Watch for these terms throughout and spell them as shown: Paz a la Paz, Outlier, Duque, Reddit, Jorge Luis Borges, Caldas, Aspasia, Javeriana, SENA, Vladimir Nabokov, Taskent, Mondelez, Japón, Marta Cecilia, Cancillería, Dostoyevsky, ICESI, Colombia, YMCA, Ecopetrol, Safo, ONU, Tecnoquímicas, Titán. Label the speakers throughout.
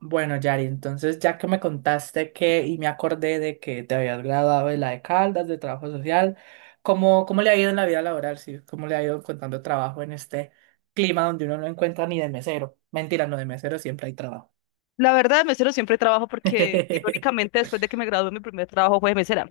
Speaker 1: Bueno, Yari, entonces ya que me contaste que y me acordé de que te habías graduado de la de Caldas, de trabajo social, ¿cómo le ha ido en la vida laboral? Sí, ¿cómo le ha ido encontrando trabajo en este clima donde uno no encuentra ni de mesero? Mentira, no de mesero siempre hay trabajo.
Speaker 2: La verdad, de mesero siempre trabajo porque, irónicamente, después de que me gradué, mi primer trabajo fue de mesera.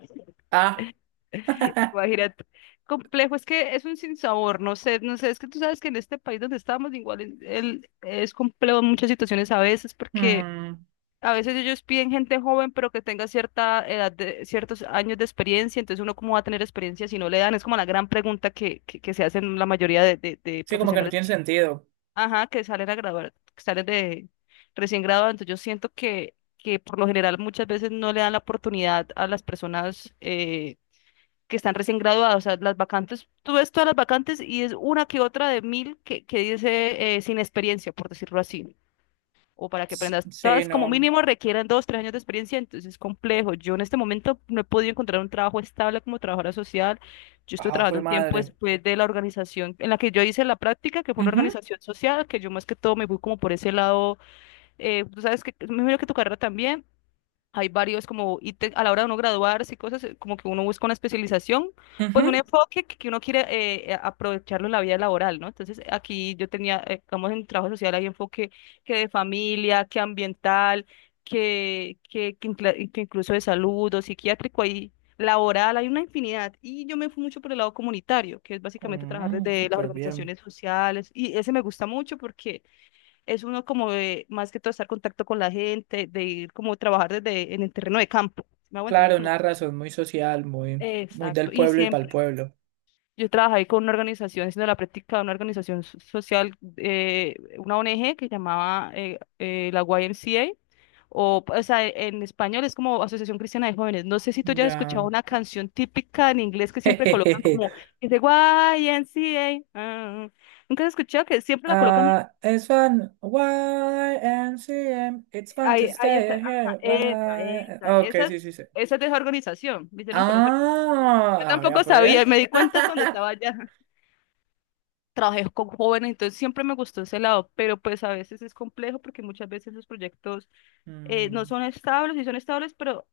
Speaker 1: Ah,
Speaker 2: Imagínate. Complejo, es que es un sinsabor, no sé, es que tú sabes que en este país donde estamos, igual es complejo en muchas situaciones a veces, porque
Speaker 1: mm,
Speaker 2: a veces ellos piden gente joven, pero que tenga cierta edad, de, ciertos años de experiencia, entonces uno cómo va a tener experiencia si no le dan, es como la gran pregunta que se hacen la mayoría de
Speaker 1: sí, como que no
Speaker 2: profesionales.
Speaker 1: tiene sentido.
Speaker 2: Ajá, que salen a grabar, que salen de recién graduados. Entonces yo siento que por lo general muchas veces no le dan la oportunidad a las personas que están recién graduadas. O sea, las vacantes, tú ves todas las vacantes y es una que otra de mil que dice sin experiencia, por decirlo así, o para que
Speaker 1: S-
Speaker 2: aprendas.
Speaker 1: Sí,
Speaker 2: Todas como
Speaker 1: no.
Speaker 2: mínimo requieren dos, tres años de experiencia, entonces es complejo. Yo en este momento no he podido encontrar un trabajo estable como trabajadora social. Yo estoy
Speaker 1: Ah, jue
Speaker 2: trabajando un tiempo
Speaker 1: madre.
Speaker 2: después de la organización en la que yo hice la práctica, que fue una
Speaker 1: Ujú,
Speaker 2: organización social, que yo más que todo me fui como por ese lado. Tú sabes, que me imagino que tu carrera también. Hay varios como a la hora de uno graduarse y cosas, como que uno busca una especialización, pues
Speaker 1: ujú.
Speaker 2: un enfoque que uno quiere aprovecharlo en la vida laboral, ¿no? Entonces aquí yo tenía, digamos, en trabajo social hay enfoque que de familia, que ambiental, que incluso de salud o psiquiátrico, hay laboral, hay una infinidad. Y yo me fui mucho por el lado comunitario, que es básicamente trabajar
Speaker 1: Mm,
Speaker 2: desde las
Speaker 1: súper bien.
Speaker 2: organizaciones sociales, y ese me gusta mucho porque es uno como de, más que todo estar en contacto con la gente, de ir como trabajar desde en el terreno de campo. ¿Sí ¿Me hago entender?
Speaker 1: Claro,
Speaker 2: Como,
Speaker 1: una razón muy social, muy, muy del
Speaker 2: exacto, y
Speaker 1: pueblo y para el
Speaker 2: siempre.
Speaker 1: pueblo.
Speaker 2: Yo trabajé ahí con una organización, haciendo la práctica de una organización social, una ONG que llamaba la YMCA, o sea, en español es como Asociación Cristiana de Jóvenes. No sé si tú ya has escuchado
Speaker 1: Ya.
Speaker 2: una canción típica en inglés que siempre colocan como, que dice YMCA. Ah. ¿Nunca has escuchado que siempre la colocan?
Speaker 1: Ah, it's fun. Y N C M It's fun to
Speaker 2: Ahí, ahí está.
Speaker 1: stay
Speaker 2: Ajá,
Speaker 1: here.
Speaker 2: epa,
Speaker 1: Y,
Speaker 2: epa.
Speaker 1: Ok, sí, sí, sí.
Speaker 2: Esa es desorganización. Me hicieron por eso. Yo
Speaker 1: Ah, a ver,
Speaker 2: tampoco
Speaker 1: pues.
Speaker 2: sabía, me di cuenta cuando estaba allá. Trabajé con jóvenes, entonces siempre me gustó ese lado, pero pues a veces es complejo porque muchas veces los proyectos no
Speaker 1: Mm.
Speaker 2: son estables y son estables, pero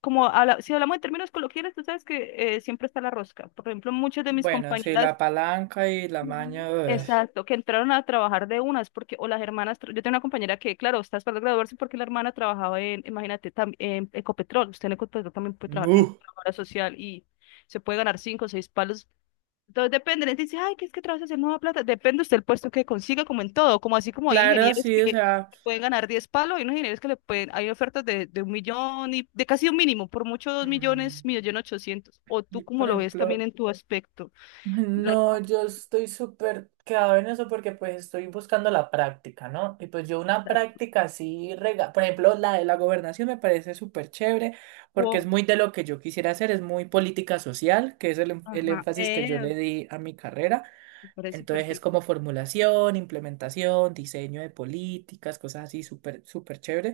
Speaker 2: si hablamos en términos coloquiales, tú sabes que siempre está la rosca. Por ejemplo, muchas de mis
Speaker 1: Bueno, sí,
Speaker 2: compañeras.
Speaker 1: la palanca y la maña.
Speaker 2: Ujú.
Speaker 1: Ugh.
Speaker 2: Exacto, que entraron a trabajar de unas, porque, o las hermanas, yo tengo una compañera que, claro, está esperando graduarse porque la hermana trabajaba en, imagínate, en Ecopetrol, usted en Ecopetrol también puede trabajar como
Speaker 1: Uh,
Speaker 2: trabajadora social y se puede ganar cinco o seis palos, entonces depende, la gente dice, ay, que es que trabajas en nueva plata, depende usted el puesto que consiga, como en todo, como así como hay
Speaker 1: Claro,
Speaker 2: ingenieros
Speaker 1: sí, o
Speaker 2: que
Speaker 1: sea.
Speaker 2: pueden ganar diez palos, hay unos ingenieros que le pueden, hay ofertas de un millón y de casi un mínimo, por mucho dos millones,
Speaker 1: mm,
Speaker 2: millón ochocientos, o tú
Speaker 1: y,
Speaker 2: como
Speaker 1: por
Speaker 2: lo ves también
Speaker 1: ejemplo.
Speaker 2: en tu aspecto, la
Speaker 1: No, yo estoy súper quedado en eso porque pues estoy buscando la práctica, ¿no? Y pues yo una práctica así, rega por ejemplo, la de la gobernación me parece súper chévere porque es
Speaker 2: economía.
Speaker 1: muy de lo que yo quisiera hacer, es muy política social, que es el
Speaker 2: Ajá,
Speaker 1: énfasis que yo le
Speaker 2: es,
Speaker 1: di a mi carrera.
Speaker 2: me parece
Speaker 1: Entonces es
Speaker 2: perfecto.
Speaker 1: como formulación, implementación, diseño de políticas, cosas así súper, súper chévere.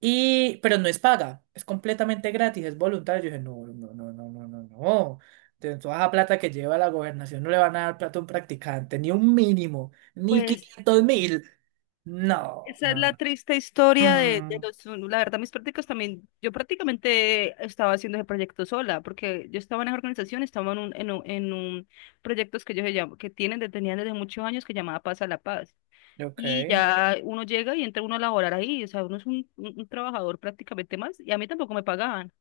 Speaker 1: Y, pero no es paga, es completamente gratis, es voluntario. Yo dije, no, no, no, no, no, no, no. De toda la plata que lleva la gobernación no le van a dar plata a un practicante, ni un mínimo, ni
Speaker 2: Pues
Speaker 1: 500.000. No,
Speaker 2: esa es
Speaker 1: no,
Speaker 2: la
Speaker 1: no.
Speaker 2: triste historia de
Speaker 1: Mm,
Speaker 2: los, la verdad, mis prácticas también, yo prácticamente estaba haciendo ese proyecto sola, porque yo estaba en esa organización, estaba en un proyectos que ellos que tienen, tenían desde muchos años que llamaba Paz a la Paz. Y
Speaker 1: ok.
Speaker 2: ya uno llega y entra uno a laborar ahí, o sea, uno es un, un trabajador prácticamente más, y a mí tampoco me pagaban,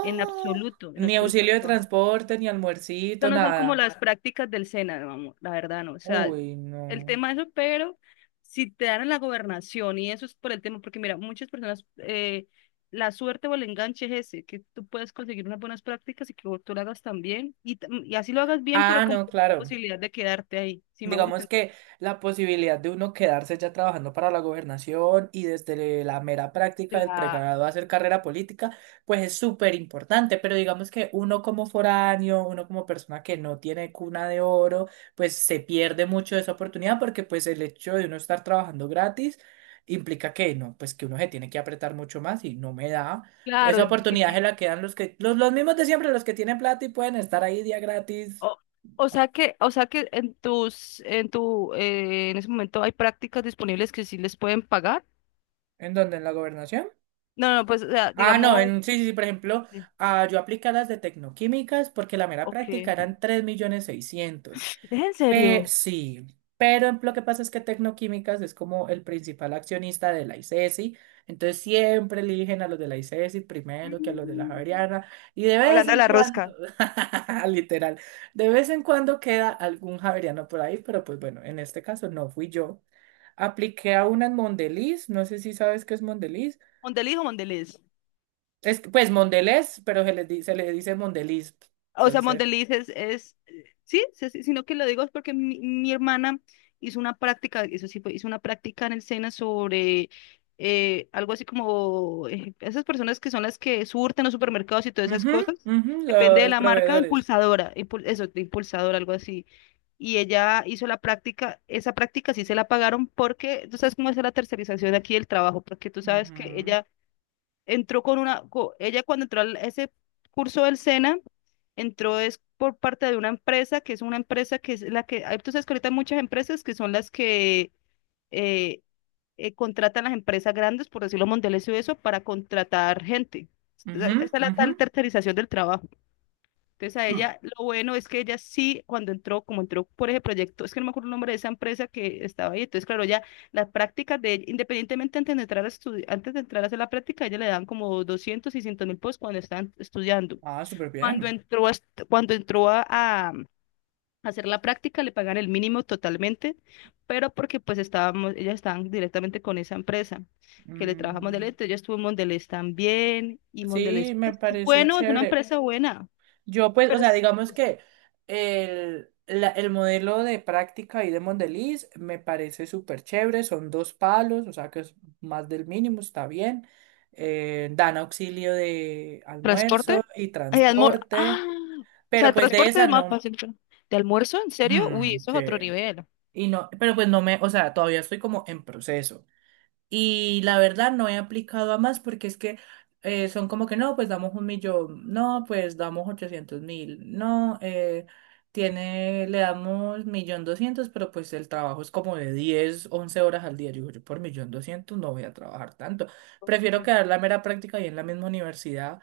Speaker 2: en
Speaker 1: Ni
Speaker 2: absoluto me
Speaker 1: auxilio de
Speaker 2: pagaban.
Speaker 1: transporte, ni almuercito,
Speaker 2: Eso no son
Speaker 1: nada.
Speaker 2: como las prácticas del SENA, vamos, la verdad, no. O sea,
Speaker 1: Uy,
Speaker 2: el
Speaker 1: no.
Speaker 2: tema de eso, pero si te dan en la gobernación, y eso es por el tema, porque mira, muchas personas, la suerte o el enganche es ese, que tú puedes conseguir unas buenas prácticas y que tú lo hagas también, y, y así lo hagas bien, pero
Speaker 1: Ah,
Speaker 2: con
Speaker 1: no,
Speaker 2: la
Speaker 1: claro.
Speaker 2: posibilidad de quedarte ahí, si me hago
Speaker 1: Digamos
Speaker 2: entender.
Speaker 1: que la posibilidad de uno quedarse ya trabajando para la gobernación y desde la mera práctica del
Speaker 2: Cla-
Speaker 1: pregrado hacer carrera política, pues es súper importante, pero digamos que uno como foráneo, uno como persona que no tiene cuna de oro, pues se pierde mucho esa oportunidad porque pues el hecho de uno estar trabajando gratis implica que no, pues que uno se tiene que apretar mucho más y no me da.
Speaker 2: Claro,
Speaker 1: Esa
Speaker 2: es
Speaker 1: oportunidad
Speaker 2: difícil.
Speaker 1: se la quedan los mismos de siempre, los que tienen plata y pueden estar ahí día
Speaker 2: O,
Speaker 1: gratis. Ah,
Speaker 2: o sea que en tus, en tu, en ese momento hay prácticas disponibles que sí les pueden pagar.
Speaker 1: ¿En la gobernación?
Speaker 2: No, no, pues, o sea,
Speaker 1: Ah, no,
Speaker 2: digamos,
Speaker 1: sí, sí, sí, por ejemplo, yo apliqué a las de tecnoquímicas porque la mera
Speaker 2: ok.
Speaker 1: práctica
Speaker 2: ¿Es
Speaker 1: eran 3.600.000.
Speaker 2: en
Speaker 1: Pe-
Speaker 2: serio?
Speaker 1: sí, pero lo que pasa es que tecnoquímicas es como el principal accionista de la ICESI, entonces siempre eligen a los de la ICESI primero que a los de la
Speaker 2: Mm.
Speaker 1: Javeriana y de vez
Speaker 2: Hablando de
Speaker 1: en
Speaker 2: la
Speaker 1: cuando,
Speaker 2: rosca.
Speaker 1: literal, de vez en cuando queda algún Javeriano por ahí, pero pues bueno, en este caso no fui yo. Apliqué a una en Mondeliz, no sé si sabes qué es Mondeliz.
Speaker 2: Mondeliz o Mondelez.
Speaker 1: Es, que, pues Mondelez, pero se le dice Mondeliz.
Speaker 2: O sea,
Speaker 1: Entonces,
Speaker 2: Mondeliz es sí, sí, sí, sino que lo digo es porque mi hermana hizo una práctica, eso sí fue, hizo una práctica en el SENA sobre algo así como esas personas que son las que surten los supermercados y todas esas
Speaker 1: ujú,
Speaker 2: cosas.
Speaker 1: ujú,
Speaker 2: Depende de
Speaker 1: los
Speaker 2: la marca,
Speaker 1: proveedores.
Speaker 2: impulsadora, eso, de impulsadora, algo así. Y ella hizo la práctica, esa práctica sí se la pagaron porque tú sabes cómo es la tercerización aquí del trabajo, porque tú sabes que
Speaker 1: Ujú,
Speaker 2: ella entró con una, ella cuando entró a ese curso del SENA, entró es por parte de una empresa, que es una empresa que es la que, tú sabes que ahorita hay muchas empresas que son las que eh, contratan las empresas grandes, por decirlo, Mondelez y eso, para contratar gente. Esa
Speaker 1: ujú,
Speaker 2: esa es la
Speaker 1: ujú.
Speaker 2: tal tercerización del trabajo. Entonces a
Speaker 1: Mm.
Speaker 2: ella, lo bueno es que ella sí, cuando entró, como entró por ese proyecto, es que no me acuerdo el nombre de esa empresa que estaba ahí, entonces claro, ya las prácticas de, ella, independientemente antes de antes de entrar a hacer la práctica, ella le dan como 200, 600 mil pesos cuando están estudiando.
Speaker 1: Ah, súper
Speaker 2: Cuando
Speaker 1: bien.
Speaker 2: entró cuando entró a hacer la práctica, le pagan el mínimo totalmente, pero porque pues estábamos, ellas estaban directamente con esa empresa que le trabaja a
Speaker 1: Mm,
Speaker 2: Mondelez, entonces yo estuve en Mondelez también, y
Speaker 1: sí,
Speaker 2: Mondelez
Speaker 1: me
Speaker 2: pues, es
Speaker 1: parece
Speaker 2: bueno, es una
Speaker 1: chévere.
Speaker 2: empresa buena,
Speaker 1: Yo, pues, o
Speaker 2: pero...
Speaker 1: sea, digamos que el modelo de práctica y de Mondeliz me parece súper chévere. Son dos palos, o sea que es más del mínimo, está bien. Dan auxilio de almuerzo
Speaker 2: ¿Transporte?
Speaker 1: y transporte.
Speaker 2: ¡Ah! O
Speaker 1: Pero
Speaker 2: sea,
Speaker 1: pues de
Speaker 2: transporte
Speaker 1: esa
Speaker 2: es más
Speaker 1: no.
Speaker 2: fácil. ¿De almuerzo? ¿En serio? Uy,
Speaker 1: Hmm,
Speaker 2: eso
Speaker 1: sí.
Speaker 2: es otro nivel.
Speaker 1: Y no, pero pues no me, o sea, todavía estoy como en proceso. Y la verdad no he aplicado a más porque es que son como que no, pues damos 1.000.000, no, pues damos 800.000, no, le damos 1.200.000, pero pues el trabajo es como de 10 11 horas al día. Yo digo, yo por 1.200.000 no voy a trabajar tanto. Prefiero
Speaker 2: Entonces,
Speaker 1: quedar la mera práctica y en la misma universidad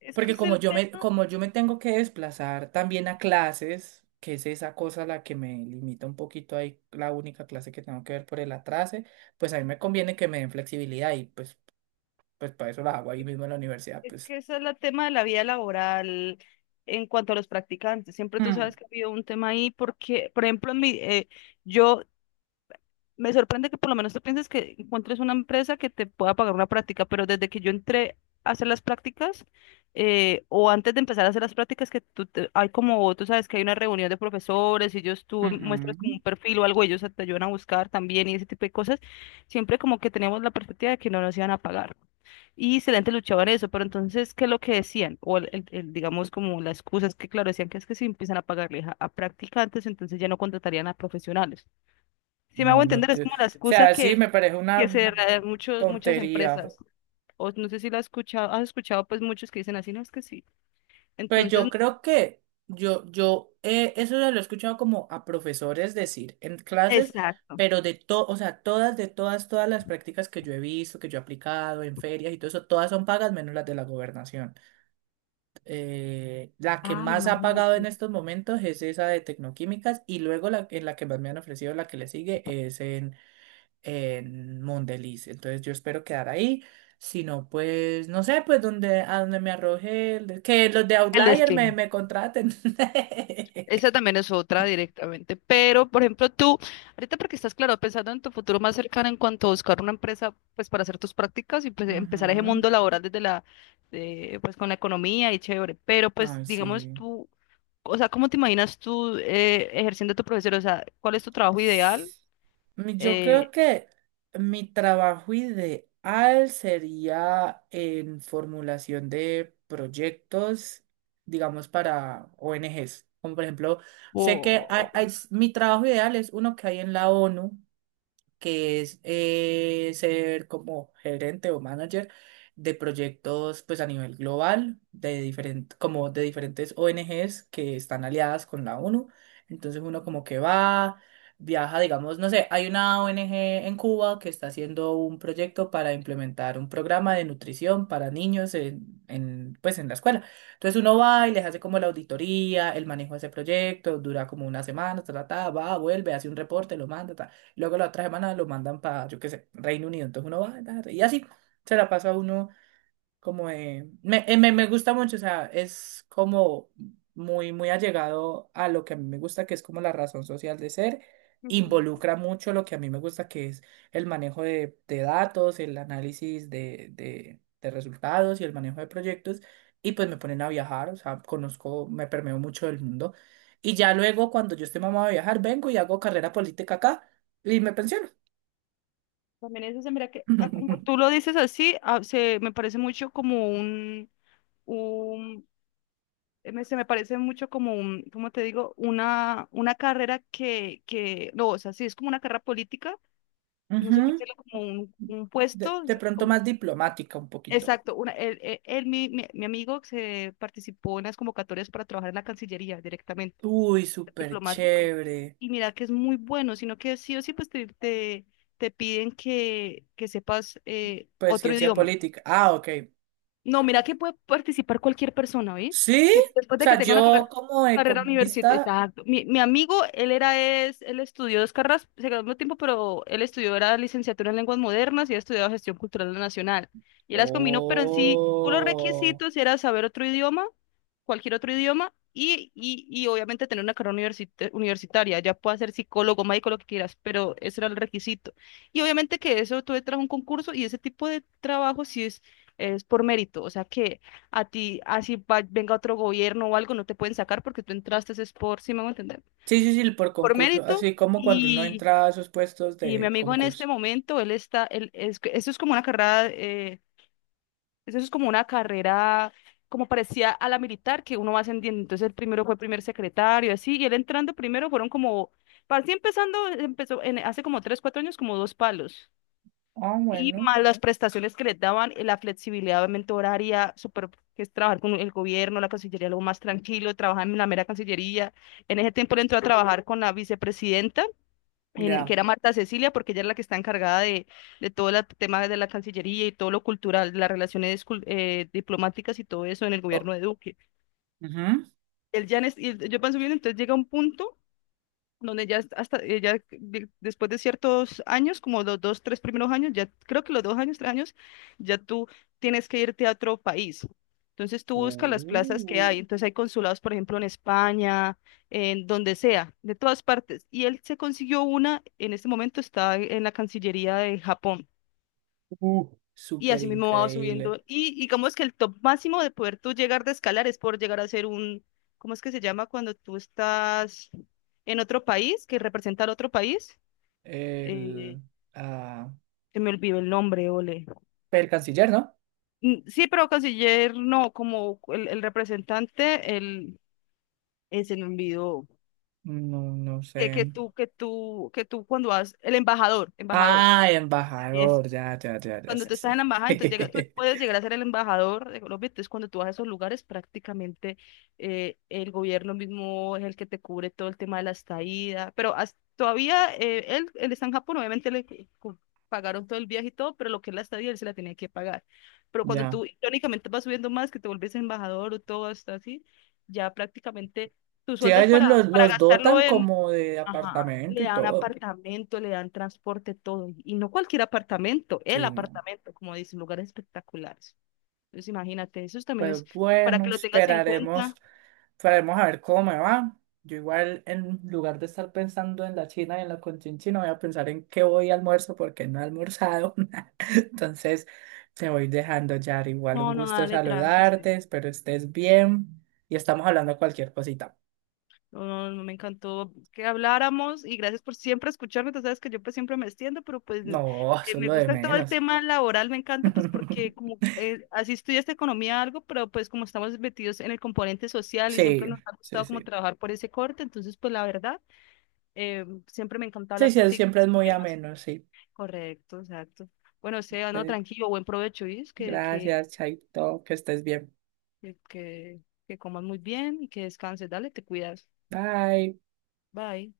Speaker 2: es que
Speaker 1: porque
Speaker 2: es
Speaker 1: como
Speaker 2: el
Speaker 1: yo me,
Speaker 2: tema,
Speaker 1: como yo me tengo que desplazar también a clases, que es esa cosa la que me limita un poquito ahí, la única clase que tengo que ver por el atrase, pues a mí me conviene que me den flexibilidad y pues, pues para eso la hago ahí mismo en la universidad,
Speaker 2: es
Speaker 1: pues.
Speaker 2: que ese es el tema de la vida laboral en cuanto a los practicantes. Siempre tú
Speaker 1: Mm,
Speaker 2: sabes que ha habido un tema ahí porque, por ejemplo, en mi, yo me sorprende que por lo menos tú pienses que encuentres una empresa que te pueda pagar una práctica, pero desde que yo entré a hacer las prácticas, o antes de empezar a hacer las prácticas, hay como, tú sabes que hay una reunión de profesores y ellos tú
Speaker 1: ujú.
Speaker 2: muestras como un perfil o algo, ellos te ayudan a buscar también y ese tipo de cosas, siempre como que teníamos la perspectiva de que no nos iban a pagar. Y excelente luchaban eso, pero entonces, ¿qué es lo que decían? O el, digamos como la excusa es que, claro, decían que es que si empiezan a pagarle a practicantes, entonces ya no contratarían a profesionales. Si me hago
Speaker 1: No, no,
Speaker 2: entender, es
Speaker 1: o
Speaker 2: como la excusa
Speaker 1: sea, sí, me parece
Speaker 2: que
Speaker 1: una
Speaker 2: se da muchos, muchas
Speaker 1: tontería.
Speaker 2: empresas. O no sé si la has escuchado pues muchos que dicen así, no es que sí.
Speaker 1: Pues
Speaker 2: Entonces,
Speaker 1: yo creo que eso se lo he escuchado como a profesores decir en clases,
Speaker 2: exacto.
Speaker 1: pero de todo, o sea, de todas las prácticas que yo he visto, que yo he aplicado en ferias y todo eso, todas son pagas menos las de la gobernación. La que
Speaker 2: Ah,
Speaker 1: más ha pagado en estos momentos es esa de tecnoquímicas y luego en la que más me han ofrecido, la que le sigue es en Mondeliz. Entonces yo espero quedar ahí. Si no, pues, no sé, pues a donde me arroje, que los de
Speaker 2: el
Speaker 1: Outlier me,
Speaker 2: destino.
Speaker 1: me contraten.
Speaker 2: Esa también es otra directamente. Pero, por ejemplo, tú, ahorita porque estás claro, pensando en tu futuro más cercano en cuanto a buscar una empresa, pues para hacer tus prácticas y pues, empezar ese
Speaker 1: Ujú.
Speaker 2: mundo laboral desde la, de, pues con la economía y chévere. Pero, pues,
Speaker 1: Ay,
Speaker 2: digamos
Speaker 1: sí.
Speaker 2: tú, o sea, ¿cómo te imaginas tú ejerciendo tu profesión? O sea, ¿cuál es tu trabajo ideal?
Speaker 1: Yo creo que mi trabajo ideal sería en formulación de proyectos, digamos, para ONGs. Como por ejemplo, sé que hay-
Speaker 2: Wow.
Speaker 1: hay s- mi trabajo ideal es uno que hay en la ONU, que es ser como gerente o manager de proyectos pues a nivel global de diferentes ONGs que están aliadas con la ONU. Entonces uno como que va, viaja, digamos, no sé, hay una ONG en Cuba que está haciendo un proyecto para implementar un programa de nutrición para niños en la escuela. Entonces uno va y les hace como la auditoría, el manejo de ese proyecto, dura como una semana, ta, ta, ta, va, vuelve, hace un reporte, lo manda, ta. Luego la otra semana lo mandan para, yo qué sé, Reino Unido. Entonces uno va, ta, ta, y así se la pasa uno como de- me, me, me gusta mucho, o sea, es como muy, muy allegado a lo que a mí me gusta, que es como la razón social de ser,
Speaker 2: Ujú.
Speaker 1: involucra mucho lo que a mí me gusta, que es el manejo de datos, el análisis de resultados y el manejo de proyectos, y pues me ponen a viajar, o sea, conozco, me permeo mucho del mundo, y ya luego cuando yo esté mamado de viajar, vengo y hago carrera política acá y me pensiono.
Speaker 2: También eso se mira que, ah, como tú lo dices así, ah, se me parece mucho como un se me parece mucho como un, ¿cómo te digo? Una carrera no, o sea, sí es como una carrera política, no sé cómo
Speaker 1: Ujú.
Speaker 2: decirlo, como un
Speaker 1: De,
Speaker 2: puesto,
Speaker 1: de pronto
Speaker 2: o-
Speaker 1: más diplomática un poquito.
Speaker 2: exacto, una, mi amigo se participó en las convocatorias para trabajar en la Cancillería directamente.
Speaker 1: Uy, súper
Speaker 2: Diplomático.
Speaker 1: chévere.
Speaker 2: Y mira que es muy bueno, sino que sí o sí pues te piden que sepas
Speaker 1: Pues
Speaker 2: otro
Speaker 1: ciencia
Speaker 2: idioma.
Speaker 1: política. Ah, ok.
Speaker 2: No, mira que puede participar cualquier persona, ¿ves?
Speaker 1: ¿Sí?
Speaker 2: Que después
Speaker 1: O
Speaker 2: de que
Speaker 1: sea,
Speaker 2: tenga una
Speaker 1: yo como
Speaker 2: carrera universitaria.
Speaker 1: economista.
Speaker 2: Exacto. Mi amigo, él era, es, él estudió dos carreras, se graduó al tiempo, pero él estudió, era licenciatura en lenguas modernas y ha estudiado gestión cultural nacional. Y él las combinó, pero en sí, unos
Speaker 1: Oh.
Speaker 2: requisitos era saber otro idioma, cualquier otro idioma, y obviamente tener una carrera universitaria. Ya puede ser psicólogo, médico, lo que quieras, pero ese era el requisito. Y obviamente que eso tú entras a un concurso y ese tipo de trabajo sí es por mérito, o sea que a ti, así venga otro gobierno o algo, no te pueden sacar porque tú entraste es por, si me voy a entender,
Speaker 1: Sí, sí, sí, por
Speaker 2: por
Speaker 1: concurso.
Speaker 2: mérito.
Speaker 1: Así como cuando uno
Speaker 2: Y,
Speaker 1: entra a esos puestos
Speaker 2: y mi
Speaker 1: de
Speaker 2: amigo en este
Speaker 1: concursos.
Speaker 2: momento, él está, él es, que eso es como una carrera, eso es como una carrera, como parecía a la militar, que uno va ascendiendo. Entonces el primero fue primer secretario, así, y él entrando primero fueron como, para así empezando, empezó en, hace como tres, cuatro años, como dos palos.
Speaker 1: Ah,
Speaker 2: Y
Speaker 1: bueno.
Speaker 2: más las prestaciones que les daban, la flexibilidad obviamente horaria, súper, que es trabajar con el gobierno, la Cancillería, algo más tranquilo, trabajar en la mera Cancillería. En ese tiempo él entró a trabajar con la vicepresidenta, que
Speaker 1: Ya.
Speaker 2: era Marta Cecilia, porque ella es la que está encargada de todo el tema de la Cancillería y todo lo cultural, las relaciones diplomáticas y todo eso en el
Speaker 1: O-
Speaker 2: gobierno de Duque.
Speaker 1: Ujú.
Speaker 2: Él ya y yo pienso bien, entonces llega un punto donde ya hasta ya después de ciertos años, como los dos, tres primeros años, ya creo que los dos años, tres años, ya tú tienes que irte a otro país. Entonces tú buscas las plazas que
Speaker 1: Uh,
Speaker 2: hay. Entonces hay consulados, por ejemplo, en España, en donde sea, de todas partes. Y él se consiguió una, en este momento está en la Cancillería de Japón
Speaker 1: uh,
Speaker 2: y
Speaker 1: súper
Speaker 2: así mismo va
Speaker 1: increíble.
Speaker 2: subiendo. Y digamos que el top máximo de poder tú llegar de escalar es por llegar a ser un, ¿cómo es que se llama cuando tú estás en otro país, que representa al otro país? Eh,
Speaker 1: El, ah,
Speaker 2: se me olvidó el nombre, ole.
Speaker 1: el canciller, ¿no?
Speaker 2: Mm, sí, pero canciller no, como el representante, el, se me olvidó.
Speaker 1: No, no
Speaker 2: Que,
Speaker 1: sé.
Speaker 2: que tú, que tú, que tú cuando vas, el embajador, embajador.
Speaker 1: Ah, embajador, ya, ya, ya, ya,
Speaker 2: Cuando
Speaker 1: sí,
Speaker 2: tú estás en
Speaker 1: sí.
Speaker 2: la embajada, entonces llega, tú puedes llegar a ser el embajador de Colombia, entonces cuando tú vas a esos lugares, prácticamente el gobierno mismo es el que te cubre todo el tema de la estadía, pero has- todavía él, él está en Japón, obviamente le cu- pagaron todo el viaje y todo, pero lo que es la estadía él se la tenía que pagar. Pero cuando
Speaker 1: Ya.
Speaker 2: tú irónicamente vas subiendo más, que te vuelves embajador o todo hasta así, ya prácticamente tu
Speaker 1: Sí,
Speaker 2: sueldo
Speaker 1: a
Speaker 2: es
Speaker 1: ellos los,
Speaker 2: para
Speaker 1: los
Speaker 2: gastarlo.
Speaker 1: dotan como de
Speaker 2: Ajá,
Speaker 1: apartamento
Speaker 2: le
Speaker 1: y
Speaker 2: dan
Speaker 1: todo.
Speaker 2: apartamento, le dan transporte, todo. Y no cualquier apartamento, el
Speaker 1: Sí, no.
Speaker 2: apartamento, como dicen, lugares espectaculares. Entonces, imagínate, eso también
Speaker 1: Pues
Speaker 2: es para que
Speaker 1: bueno,
Speaker 2: lo tengas en
Speaker 1: esperaremos,
Speaker 2: cuenta.
Speaker 1: esperaremos a ver cómo me va. Yo igual, en lugar de estar pensando en la China y en la conchinchina, voy a pensar en qué voy a almuerzo porque no he almorzado. Entonces, te voy dejando, Yar. Igual un
Speaker 2: No, no,
Speaker 1: gusto
Speaker 2: dale, tranqui. Este,
Speaker 1: saludarte, espero estés bien y estamos hablando de cualquier cosita.
Speaker 2: no, no, no, me encantó que habláramos y gracias por siempre escucharme. Tú sabes que yo pues siempre me extiendo, pero pues
Speaker 1: No, eso es
Speaker 2: me
Speaker 1: lo de
Speaker 2: gusta todo el
Speaker 1: menos.
Speaker 2: tema laboral, me encanta pues porque como así estudiaste economía algo, pero pues como estamos metidos en el componente social y
Speaker 1: Sí,
Speaker 2: siempre nos ha
Speaker 1: sí,
Speaker 2: gustado como
Speaker 1: sí.
Speaker 2: trabajar por ese corte, entonces pues la verdad. Siempre me encanta
Speaker 1: Sí,
Speaker 2: hablar
Speaker 1: sí,
Speaker 2: contigo de
Speaker 1: siempre es
Speaker 2: estos
Speaker 1: muy
Speaker 2: temas.
Speaker 1: ameno, sí.
Speaker 2: Correcto, exacto. Bueno, sea, no,
Speaker 1: Entonces,
Speaker 2: tranquilo, buen provecho, ¿y?
Speaker 1: gracias, Chaito, que estés bien.
Speaker 2: Que, que, que comas muy bien y que descanses. Dale, te cuidas.
Speaker 1: Bye.
Speaker 2: Bye.